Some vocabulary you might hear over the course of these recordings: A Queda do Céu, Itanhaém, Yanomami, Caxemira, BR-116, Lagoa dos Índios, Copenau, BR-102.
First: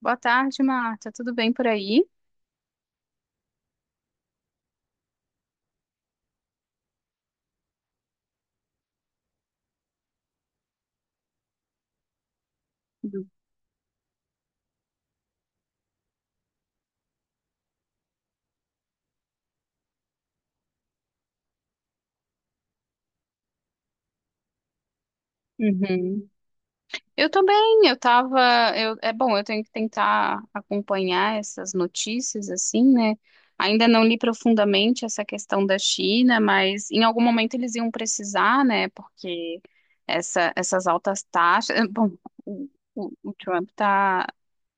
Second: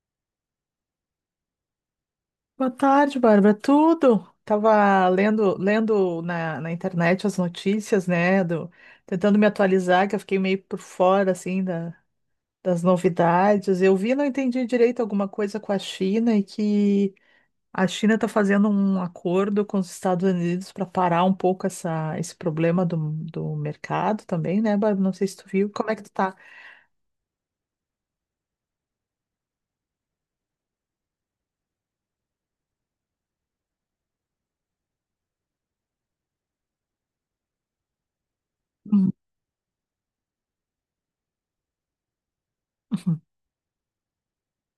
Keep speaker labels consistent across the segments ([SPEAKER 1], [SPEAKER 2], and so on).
[SPEAKER 1] Boa tarde, Marta. Tudo bem por aí?
[SPEAKER 2] Boa tarde, Bárbara. Tudo? Tava lendo na internet as notícias, né? Tentando me atualizar, que eu fiquei meio por fora, assim, das
[SPEAKER 1] Tudo.
[SPEAKER 2] novidades. Eu vi, não entendi direito alguma coisa com a China e que a China está fazendo um acordo com os Estados Unidos para parar um pouco esse problema do mercado também, né, Bárbara? Não sei se tu viu. Como é que tu
[SPEAKER 1] Uhum.
[SPEAKER 2] tá?
[SPEAKER 1] Eu tô bem. Eu tava. É bom, eu tenho que tentar acompanhar essas notícias, assim, né? Ainda não li profundamente essa questão da China, mas em algum momento eles iam precisar, né?
[SPEAKER 2] Uhum,
[SPEAKER 1] Porque essas altas taxas. Bom, o, o-
[SPEAKER 2] uhum,
[SPEAKER 1] o Trump tá,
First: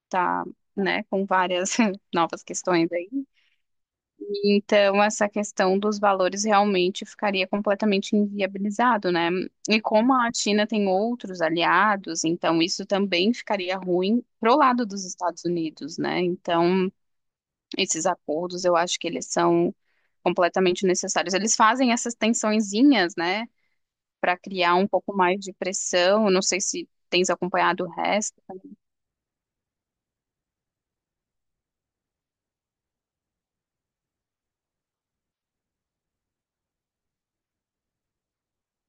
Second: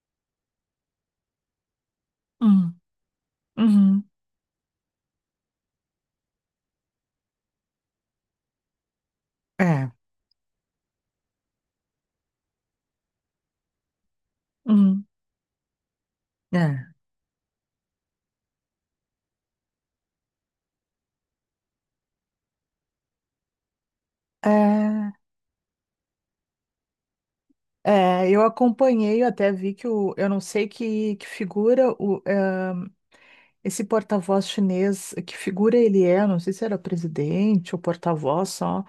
[SPEAKER 1] tá, né, com várias novas
[SPEAKER 2] uhum,
[SPEAKER 1] questões aí.
[SPEAKER 2] uhum.
[SPEAKER 1] Então, essa questão dos valores realmente ficaria completamente inviabilizado, né? E
[SPEAKER 2] É.
[SPEAKER 1] como a China tem outros aliados, então isso também ficaria ruim pro lado
[SPEAKER 2] Uhum,
[SPEAKER 1] dos Estados Unidos, né?
[SPEAKER 2] é.
[SPEAKER 1] Então, esses acordos, eu acho que eles são completamente necessários. Eles fazem essas tensõezinhas, né, para criar um
[SPEAKER 2] É.
[SPEAKER 1] pouco mais de pressão. Não sei se tens acompanhado o
[SPEAKER 2] É,
[SPEAKER 1] resto.
[SPEAKER 2] eu acompanhei, eu até vi eu não sei que figura esse porta-voz chinês, que figura ele é, não sei se era presidente ou porta-voz só,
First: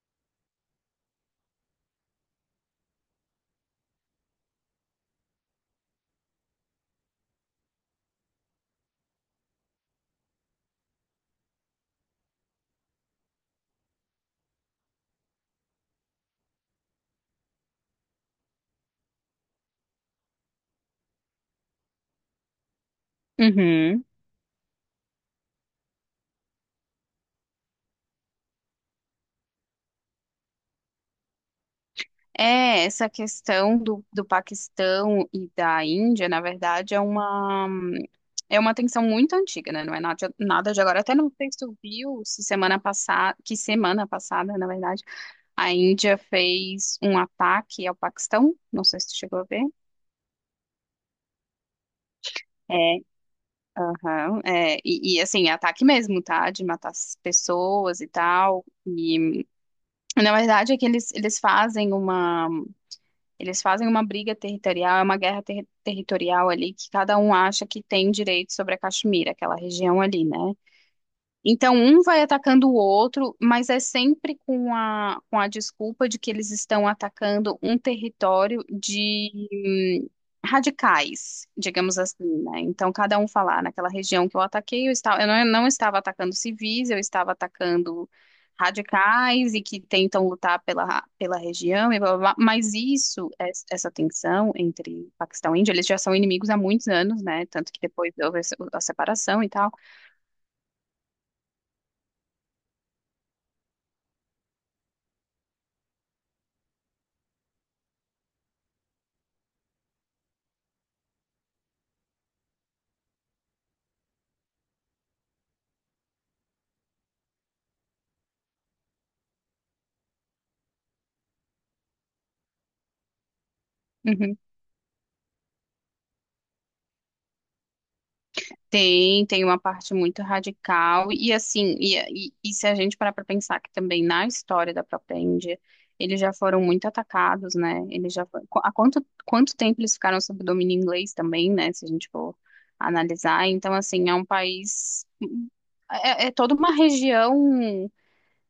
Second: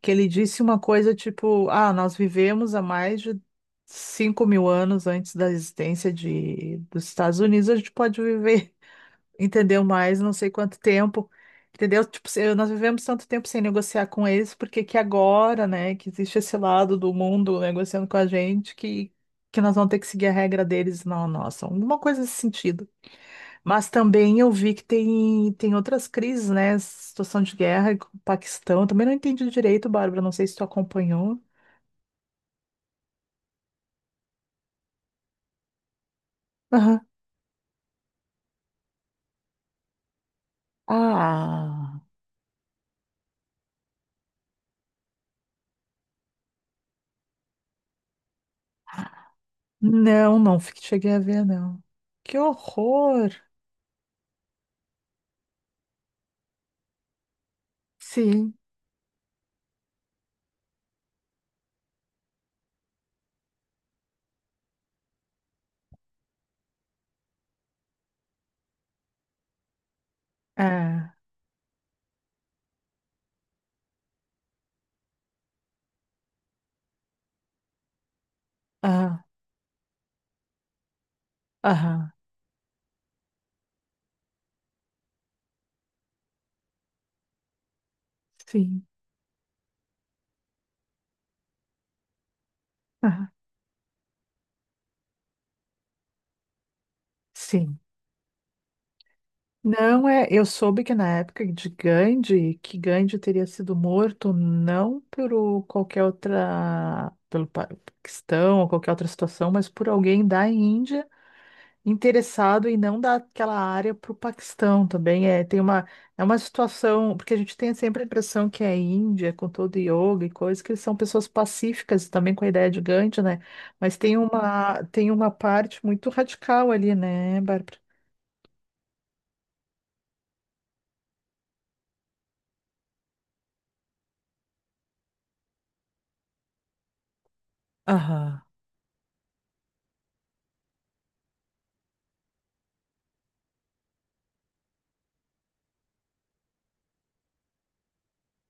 [SPEAKER 2] que ele disse uma coisa tipo, nós vivemos há mais de 5.000 anos antes da existência dos Estados Unidos. A gente pode viver entendeu mais não sei quanto tempo, entendeu? Tipo, nós vivemos tanto tempo sem negociar com eles, porque que agora, né, que existe esse lado do mundo negociando com a gente, que nós vamos ter que seguir a regra deles, não a nossa, alguma coisa nesse sentido. Mas
[SPEAKER 1] Uhum.
[SPEAKER 2] também eu vi que tem outras crises, né, situação de guerra com o Paquistão, eu também não entendi direito, Bárbara, não sei se tu acompanhou.
[SPEAKER 1] É, essa questão do Paquistão e da Índia, na verdade, é
[SPEAKER 2] Aham.
[SPEAKER 1] uma, é uma tensão muito antiga, né? Não é nada, nada de agora. Até não sei se tu
[SPEAKER 2] Ah,
[SPEAKER 1] viu se semana passada, que semana passada, na verdade, a Índia fez um ataque ao Paquistão. Não sei se tu chegou a ver.
[SPEAKER 2] não, não, cheguei a ver, não. Que
[SPEAKER 1] É,
[SPEAKER 2] horror!
[SPEAKER 1] aham, é ataque mesmo, tá? De matar as pessoas e
[SPEAKER 2] Sim.
[SPEAKER 1] tal. E na verdade é que eles fazem uma briga territorial, é uma guerra territorial ali que cada um acha que tem direito sobre a Caxemira, aquela região ali, né?
[SPEAKER 2] É,
[SPEAKER 1] Então, um vai atacando o outro, mas é sempre com a desculpa de que eles estão atacando um território
[SPEAKER 2] é.
[SPEAKER 1] de radicais, digamos
[SPEAKER 2] Aham,
[SPEAKER 1] assim, né? Então, cada um falar naquela região que eu ataquei, eu não estava atacando civis, eu estava atacando
[SPEAKER 2] sim,
[SPEAKER 1] radicais e que tentam lutar pela região, e blá, blá, blá.
[SPEAKER 2] aham,
[SPEAKER 1] Essa tensão entre Paquistão e Índia, eles já são inimigos há muitos anos, né? Tanto
[SPEAKER 2] sim.
[SPEAKER 1] que depois houve a se- a separação e tal.
[SPEAKER 2] Não é, eu soube que na época de Gandhi, que Gandhi teria sido morto não qualquer outra, pelo questão ou qualquer outra situação, mas por alguém da Índia interessado em não dar aquela área para o Paquistão também. É, é uma situação, porque a gente tem sempre a impressão que é Índia, com todo yoga e coisa, que eles são pessoas pacíficas, também com a ideia de Gandhi, né? Mas tem
[SPEAKER 1] Uhum.
[SPEAKER 2] uma, tem uma parte muito radical ali, né, Bárbara?
[SPEAKER 1] Tem uma parte muito radical, e assim, e se a gente parar para pensar que também na história da própria Índia, eles já foram muito atacados, né? Eles já
[SPEAKER 2] Aham,
[SPEAKER 1] fo- qu- há quanto tempo eles ficaram sob domínio inglês também, né? Se a gente for analisar. Então, assim, é um país, é toda uma região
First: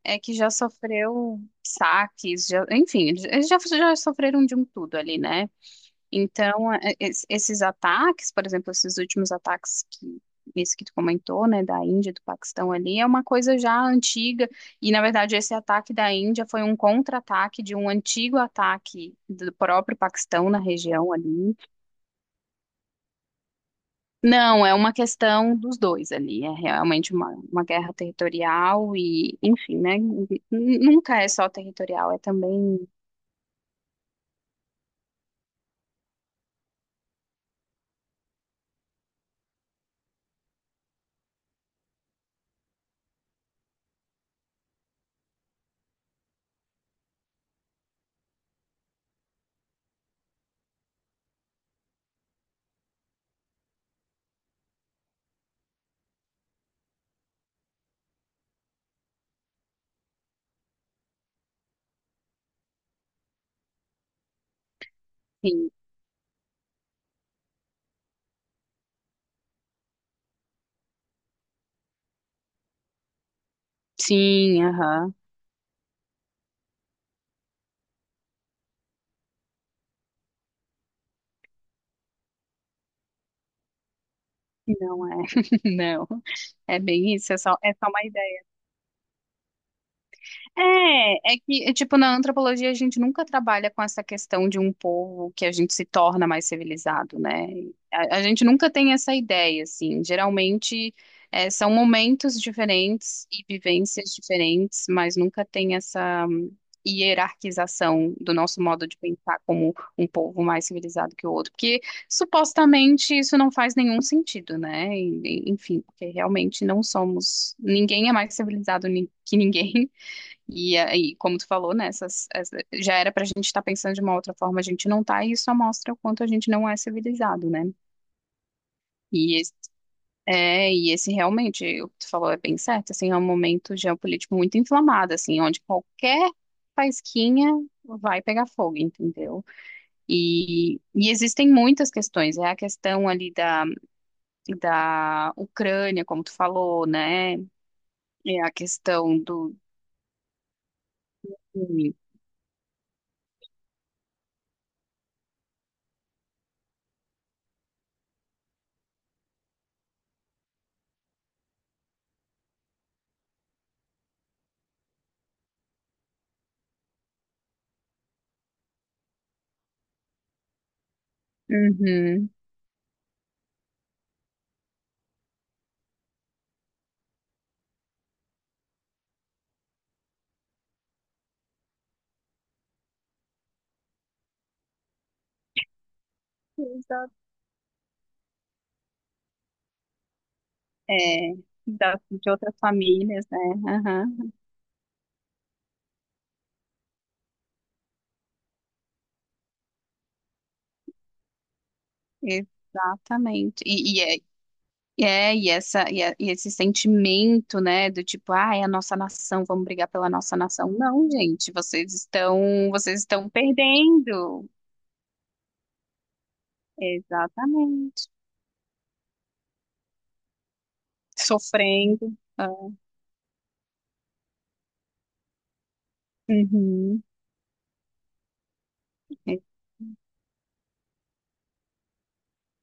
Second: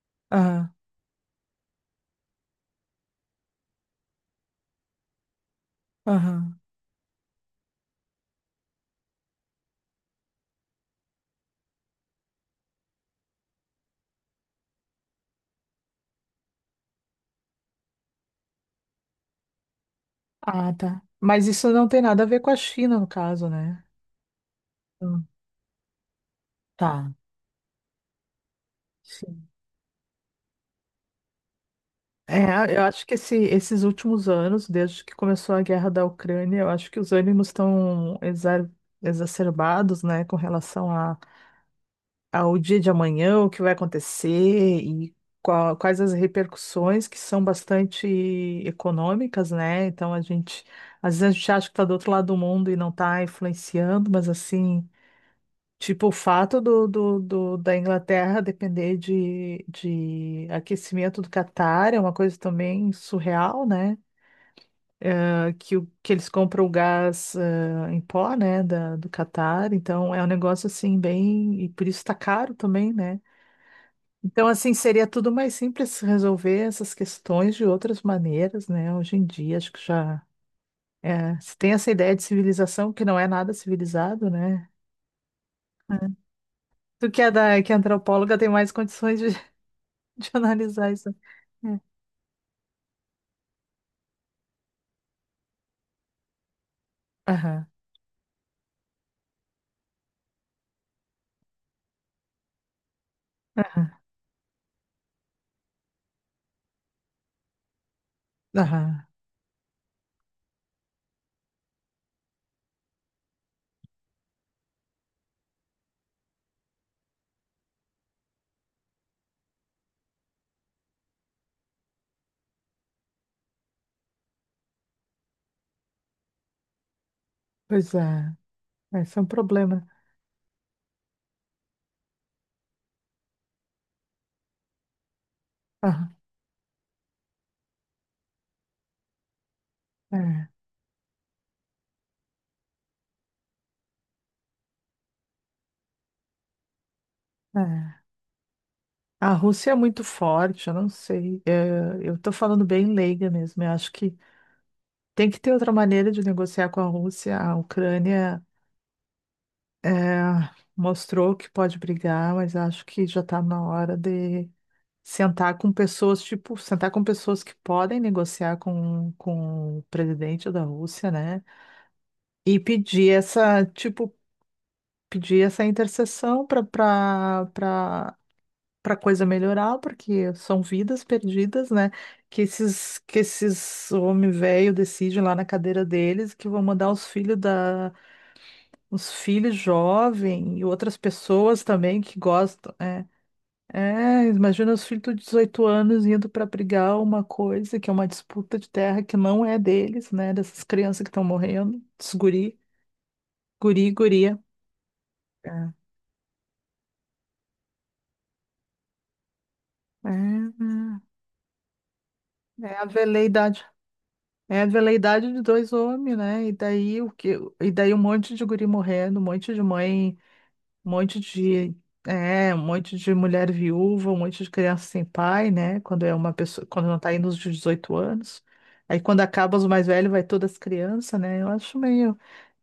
[SPEAKER 1] que já
[SPEAKER 2] aham,
[SPEAKER 1] sofreu saques, já, enfim, eles já sofreram de um tudo ali, né?
[SPEAKER 2] aham.
[SPEAKER 1] Então, esses ataques, por exemplo, esses últimos ataques que esse que tu comentou, né, da Índia, do Paquistão ali, é uma coisa já antiga, e na verdade esse ataque da Índia foi um contra-ataque de um antigo ataque do próprio Paquistão na
[SPEAKER 2] Ah, tá.
[SPEAKER 1] região
[SPEAKER 2] Mas
[SPEAKER 1] ali.
[SPEAKER 2] isso não tem nada a ver com a China, no caso, né?
[SPEAKER 1] Não, é uma
[SPEAKER 2] Hum,
[SPEAKER 1] questão dos dois ali, é
[SPEAKER 2] tá.
[SPEAKER 1] realmente uma guerra territorial e,
[SPEAKER 2] Sim.
[SPEAKER 1] enfim, né, nunca é só territorial, é
[SPEAKER 2] É, eu
[SPEAKER 1] também,
[SPEAKER 2] acho que esses últimos anos, desde que começou a guerra da Ucrânia, eu acho que os ânimos estão exacerbados, né, com relação ao dia de amanhã, o que vai acontecer e quais as repercussões que são bastante econômicas, né? Então a gente, às vezes a gente acha que está do outro lado do mundo e não está influenciando, mas assim. Tipo, o fato da Inglaterra depender de aquecimento do Catar é uma coisa também surreal, né? Ah,
[SPEAKER 1] enfim,
[SPEAKER 2] Que, o- que eles compram o gás, em pó, né, do Catar. Então, é um negócio assim, bem. E por isso tá caro também, né? Então,
[SPEAKER 1] sim,
[SPEAKER 2] assim, seria
[SPEAKER 1] aham.
[SPEAKER 2] tudo mais simples resolver essas questões de outras maneiras, né? Hoje em dia, acho que já. É, se tem essa ideia de civilização que não é nada civilizado, né?
[SPEAKER 1] Não é, não. É
[SPEAKER 2] Tu
[SPEAKER 1] bem
[SPEAKER 2] que é,
[SPEAKER 1] isso, é só,
[SPEAKER 2] da, que
[SPEAKER 1] é
[SPEAKER 2] é
[SPEAKER 1] só mais
[SPEAKER 2] antropóloga tem mais condições de de analisar isso.
[SPEAKER 1] é que,
[SPEAKER 2] É.
[SPEAKER 1] tipo, na antropologia a gente nunca trabalha com essa questão de um povo que a gente se torna mais civilizado, né?
[SPEAKER 2] Aham,
[SPEAKER 1] A gente nunca tem essa ideia, assim. Geralmente são momentos diferentes e vivências diferentes, mas nunca tem essa hierarquização do nosso modo de
[SPEAKER 2] aham,
[SPEAKER 1] pensar como um povo mais civilizado que o outro, porque supostamente isso não faz nenhum sentido, né? Enfim, porque realmente não somos, ninguém é mais civilizado que ninguém. E aí, como tu falou, né, já era pra gente estar pensando de uma outra forma, a gente não tá, e isso só mostra o quanto a gente não é civilizado, né?
[SPEAKER 2] pois é, esse é um
[SPEAKER 1] E esse,
[SPEAKER 2] problema.
[SPEAKER 1] e esse realmente, o que tu falou é bem certo, assim, é um momento geopolítico muito inflamado, assim, onde
[SPEAKER 2] Aham,
[SPEAKER 1] qualquer faisquinha vai pegar fogo, entendeu?
[SPEAKER 2] é,
[SPEAKER 1] E existem muitas questões, é a questão ali da Ucrânia, como tu falou, né?
[SPEAKER 2] é.
[SPEAKER 1] É a questão
[SPEAKER 2] A
[SPEAKER 1] do.
[SPEAKER 2] Rússia é muito forte, eu não sei. É, eu tô falando bem leiga mesmo. Eu acho que tem que ter outra maneira de negociar com a Rússia. A Ucrânia é, mostrou que pode brigar, mas acho que já está na hora de sentar com pessoas, tipo, sentar com pessoas que podem negociar com o presidente da Rússia, né?
[SPEAKER 1] Uhum.
[SPEAKER 2] E pedir essa, tipo, pedir essa intercessão para coisa melhorar, porque são vidas perdidas, né? Que esses homem velho decide lá na cadeira deles que vão mandar os filhos da os filhos jovem e outras
[SPEAKER 1] É,
[SPEAKER 2] pessoas também que
[SPEAKER 1] de outras
[SPEAKER 2] gostam, é.
[SPEAKER 1] famílias, né? Aham,
[SPEAKER 2] É, imagina os filhos de 18 anos indo para brigar uma coisa que é uma disputa de terra que não é deles, né? Dessas crianças que estão morrendo, esses guri,
[SPEAKER 1] exatamente.
[SPEAKER 2] guri, e guria.
[SPEAKER 1] E
[SPEAKER 2] É.
[SPEAKER 1] essa, e, é- e esse sentimento, né, do tipo, ah, é a nossa nação, vamos brigar
[SPEAKER 2] É,
[SPEAKER 1] pela nossa nação.
[SPEAKER 2] né?
[SPEAKER 1] Não, gente, vocês estão,
[SPEAKER 2] é a
[SPEAKER 1] vocês estão
[SPEAKER 2] veleidade
[SPEAKER 1] perdendo.
[SPEAKER 2] É a veleidade de dois homens, né? E daí o que, e daí um
[SPEAKER 1] Exatamente.
[SPEAKER 2] monte de guri morrendo, um monte de mãe, um monte de,
[SPEAKER 1] Sofrendo. Ah,
[SPEAKER 2] é, um monte de mulher viúva, um monte de criança sem pai, né? Quando é uma pessoa, quando não
[SPEAKER 1] uhum.
[SPEAKER 2] tá indo nos 18 anos. Aí quando
[SPEAKER 1] É.
[SPEAKER 2] acaba os mais velhos, vai todas as crianças, né? Eu acho meio.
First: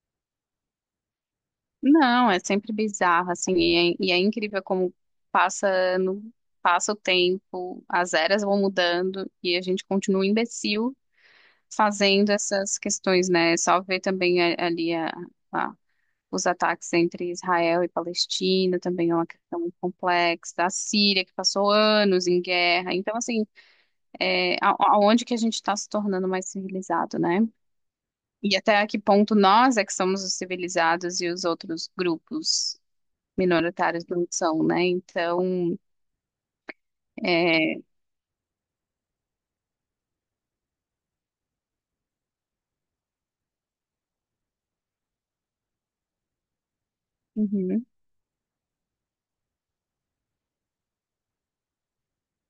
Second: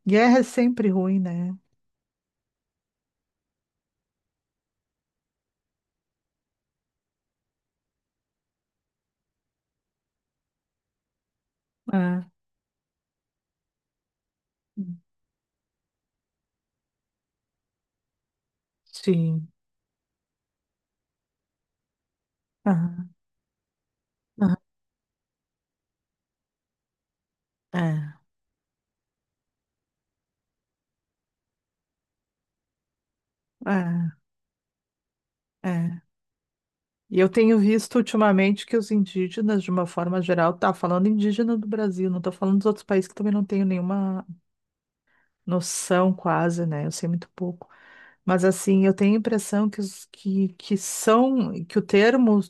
[SPEAKER 2] Guerra é sempre ruim, né?
[SPEAKER 1] Não, é sempre bizarro, assim, e é incrível como passa ano, passa o tempo, as eras vão mudando e a gente continua um imbecil
[SPEAKER 2] É.
[SPEAKER 1] fazendo essas questões, né? É só ver também a- os ataques entre Israel e Palestina, também é uma
[SPEAKER 2] Sim.
[SPEAKER 1] questão muito complexa. A Síria, que passou anos em guerra.
[SPEAKER 2] Aham,
[SPEAKER 1] Então, assim, aonde que a gente está se tornando mais civilizado, né?
[SPEAKER 2] aham.
[SPEAKER 1] E até a que ponto nós é que somos os civilizados e os outros grupos minoritários não são, né?
[SPEAKER 2] É, é,
[SPEAKER 1] Então,
[SPEAKER 2] é. E eu tenho
[SPEAKER 1] é...
[SPEAKER 2] visto ultimamente que os indígenas, de uma forma geral, tá falando indígena do Brasil, não tô falando dos outros países que também não tenho nenhuma noção quase, né? Eu sei muito pouco.
[SPEAKER 1] Uhum,
[SPEAKER 2] Mas assim, eu tenho a impressão que os que são, que o termo,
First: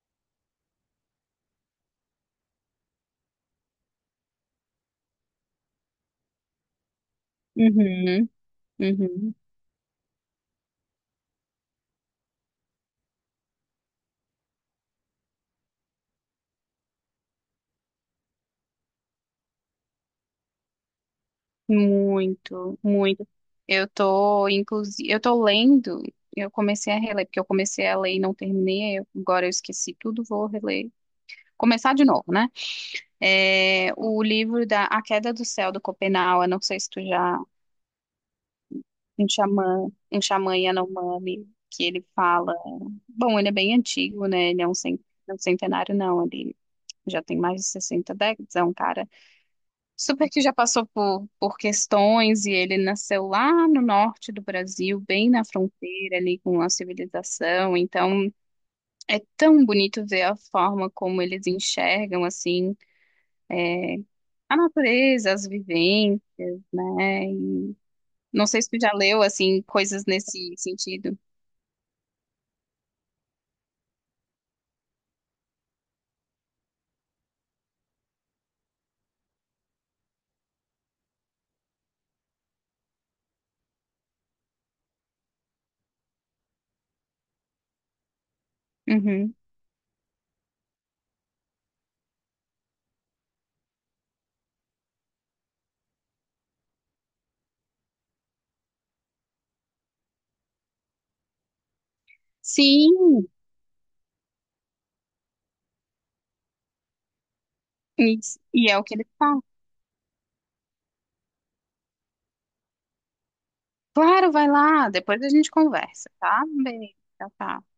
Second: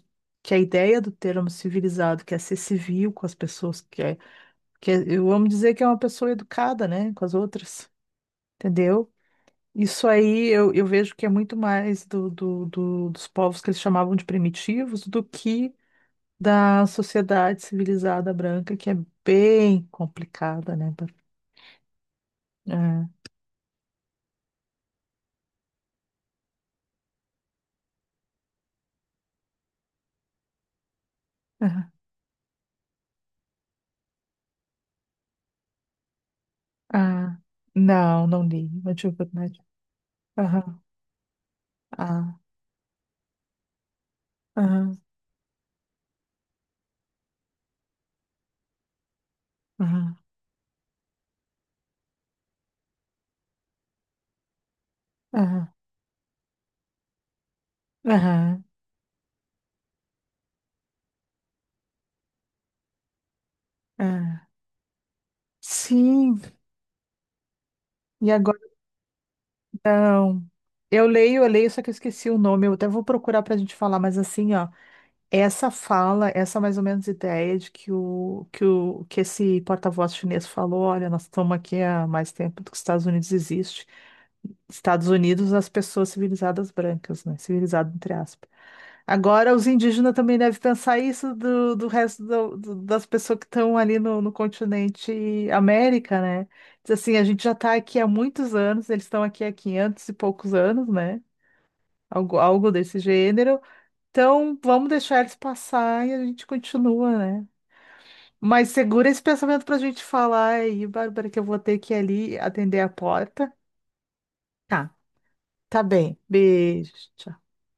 [SPEAKER 2] que a ideia do termo civilizado, que é ser civil com as pessoas, eu amo dizer que é uma pessoa educada, né, com as outras,
[SPEAKER 1] uhum,
[SPEAKER 2] entendeu?
[SPEAKER 1] uhum.
[SPEAKER 2] Isso aí eu vejo que é muito mais dos povos que eles chamavam de primitivos do que da sociedade civilizada branca, que é bem complicada, né? É,
[SPEAKER 1] Muito, muito. Inclusive, eu tô lendo, eu comecei a reler, porque eu comecei a ler e não terminei, agora eu esqueci tudo, vou reler.
[SPEAKER 2] aham,
[SPEAKER 1] Começar de novo, né? É, o livro da A Queda do Céu, do Copenau, eu não sei se tu
[SPEAKER 2] ah,
[SPEAKER 1] já,
[SPEAKER 2] não, não li. Maternidade.
[SPEAKER 1] um xamã
[SPEAKER 2] Aham,
[SPEAKER 1] Yanomami, que ele
[SPEAKER 2] ah,
[SPEAKER 1] fala, bom, ele é bem antigo, né? Ele é um,
[SPEAKER 2] aham,
[SPEAKER 1] cen- é um centenário, não, ele já tem mais de 60 décadas, é um cara
[SPEAKER 2] aham,
[SPEAKER 1] super que já passou por questões e ele nasceu lá no norte do Brasil, bem na
[SPEAKER 2] aham,
[SPEAKER 1] fronteira ali com a civilização. Então
[SPEAKER 2] aham,
[SPEAKER 1] é tão bonito ver a forma como eles enxergam assim é,
[SPEAKER 2] ah.
[SPEAKER 1] a natureza, as vivências,
[SPEAKER 2] Sim,
[SPEAKER 1] né? E
[SPEAKER 2] e
[SPEAKER 1] não
[SPEAKER 2] agora
[SPEAKER 1] sei se tu já leu assim coisas
[SPEAKER 2] não.
[SPEAKER 1] nesse sentido.
[SPEAKER 2] Eu leio, só que eu esqueci o nome. Eu até vou procurar para a gente falar, mas assim, ó, essa fala, essa é mais ou menos ideia de que o que esse porta-voz chinês falou, olha, nós estamos aqui há mais tempo do que os Estados Unidos existem. Estados Unidos, as pessoas civilizadas brancas, né? Civilizado, entre aspas.
[SPEAKER 1] Uhum.
[SPEAKER 2] Agora, os indígenas também devem pensar isso do resto das pessoas que estão ali no continente América, né? Diz assim, a gente já está aqui há muitos anos, eles estão aqui há 500 e poucos anos, né? Algo desse
[SPEAKER 1] Sim,
[SPEAKER 2] gênero. Então, vamos deixar eles passar e a gente continua, né?
[SPEAKER 1] e,
[SPEAKER 2] Mas
[SPEAKER 1] e é o que ele
[SPEAKER 2] segura esse
[SPEAKER 1] fala.
[SPEAKER 2] pensamento para a gente falar aí, Bárbara, que eu vou ter que ir ali atender a porta.
[SPEAKER 1] Claro, vai lá,
[SPEAKER 2] Tá,
[SPEAKER 1] depois a gente
[SPEAKER 2] tá
[SPEAKER 1] conversa,
[SPEAKER 2] bem.
[SPEAKER 1] tá? Um
[SPEAKER 2] Beijo.
[SPEAKER 1] beijo, tchau,
[SPEAKER 2] Tchau.
[SPEAKER 1] tchau.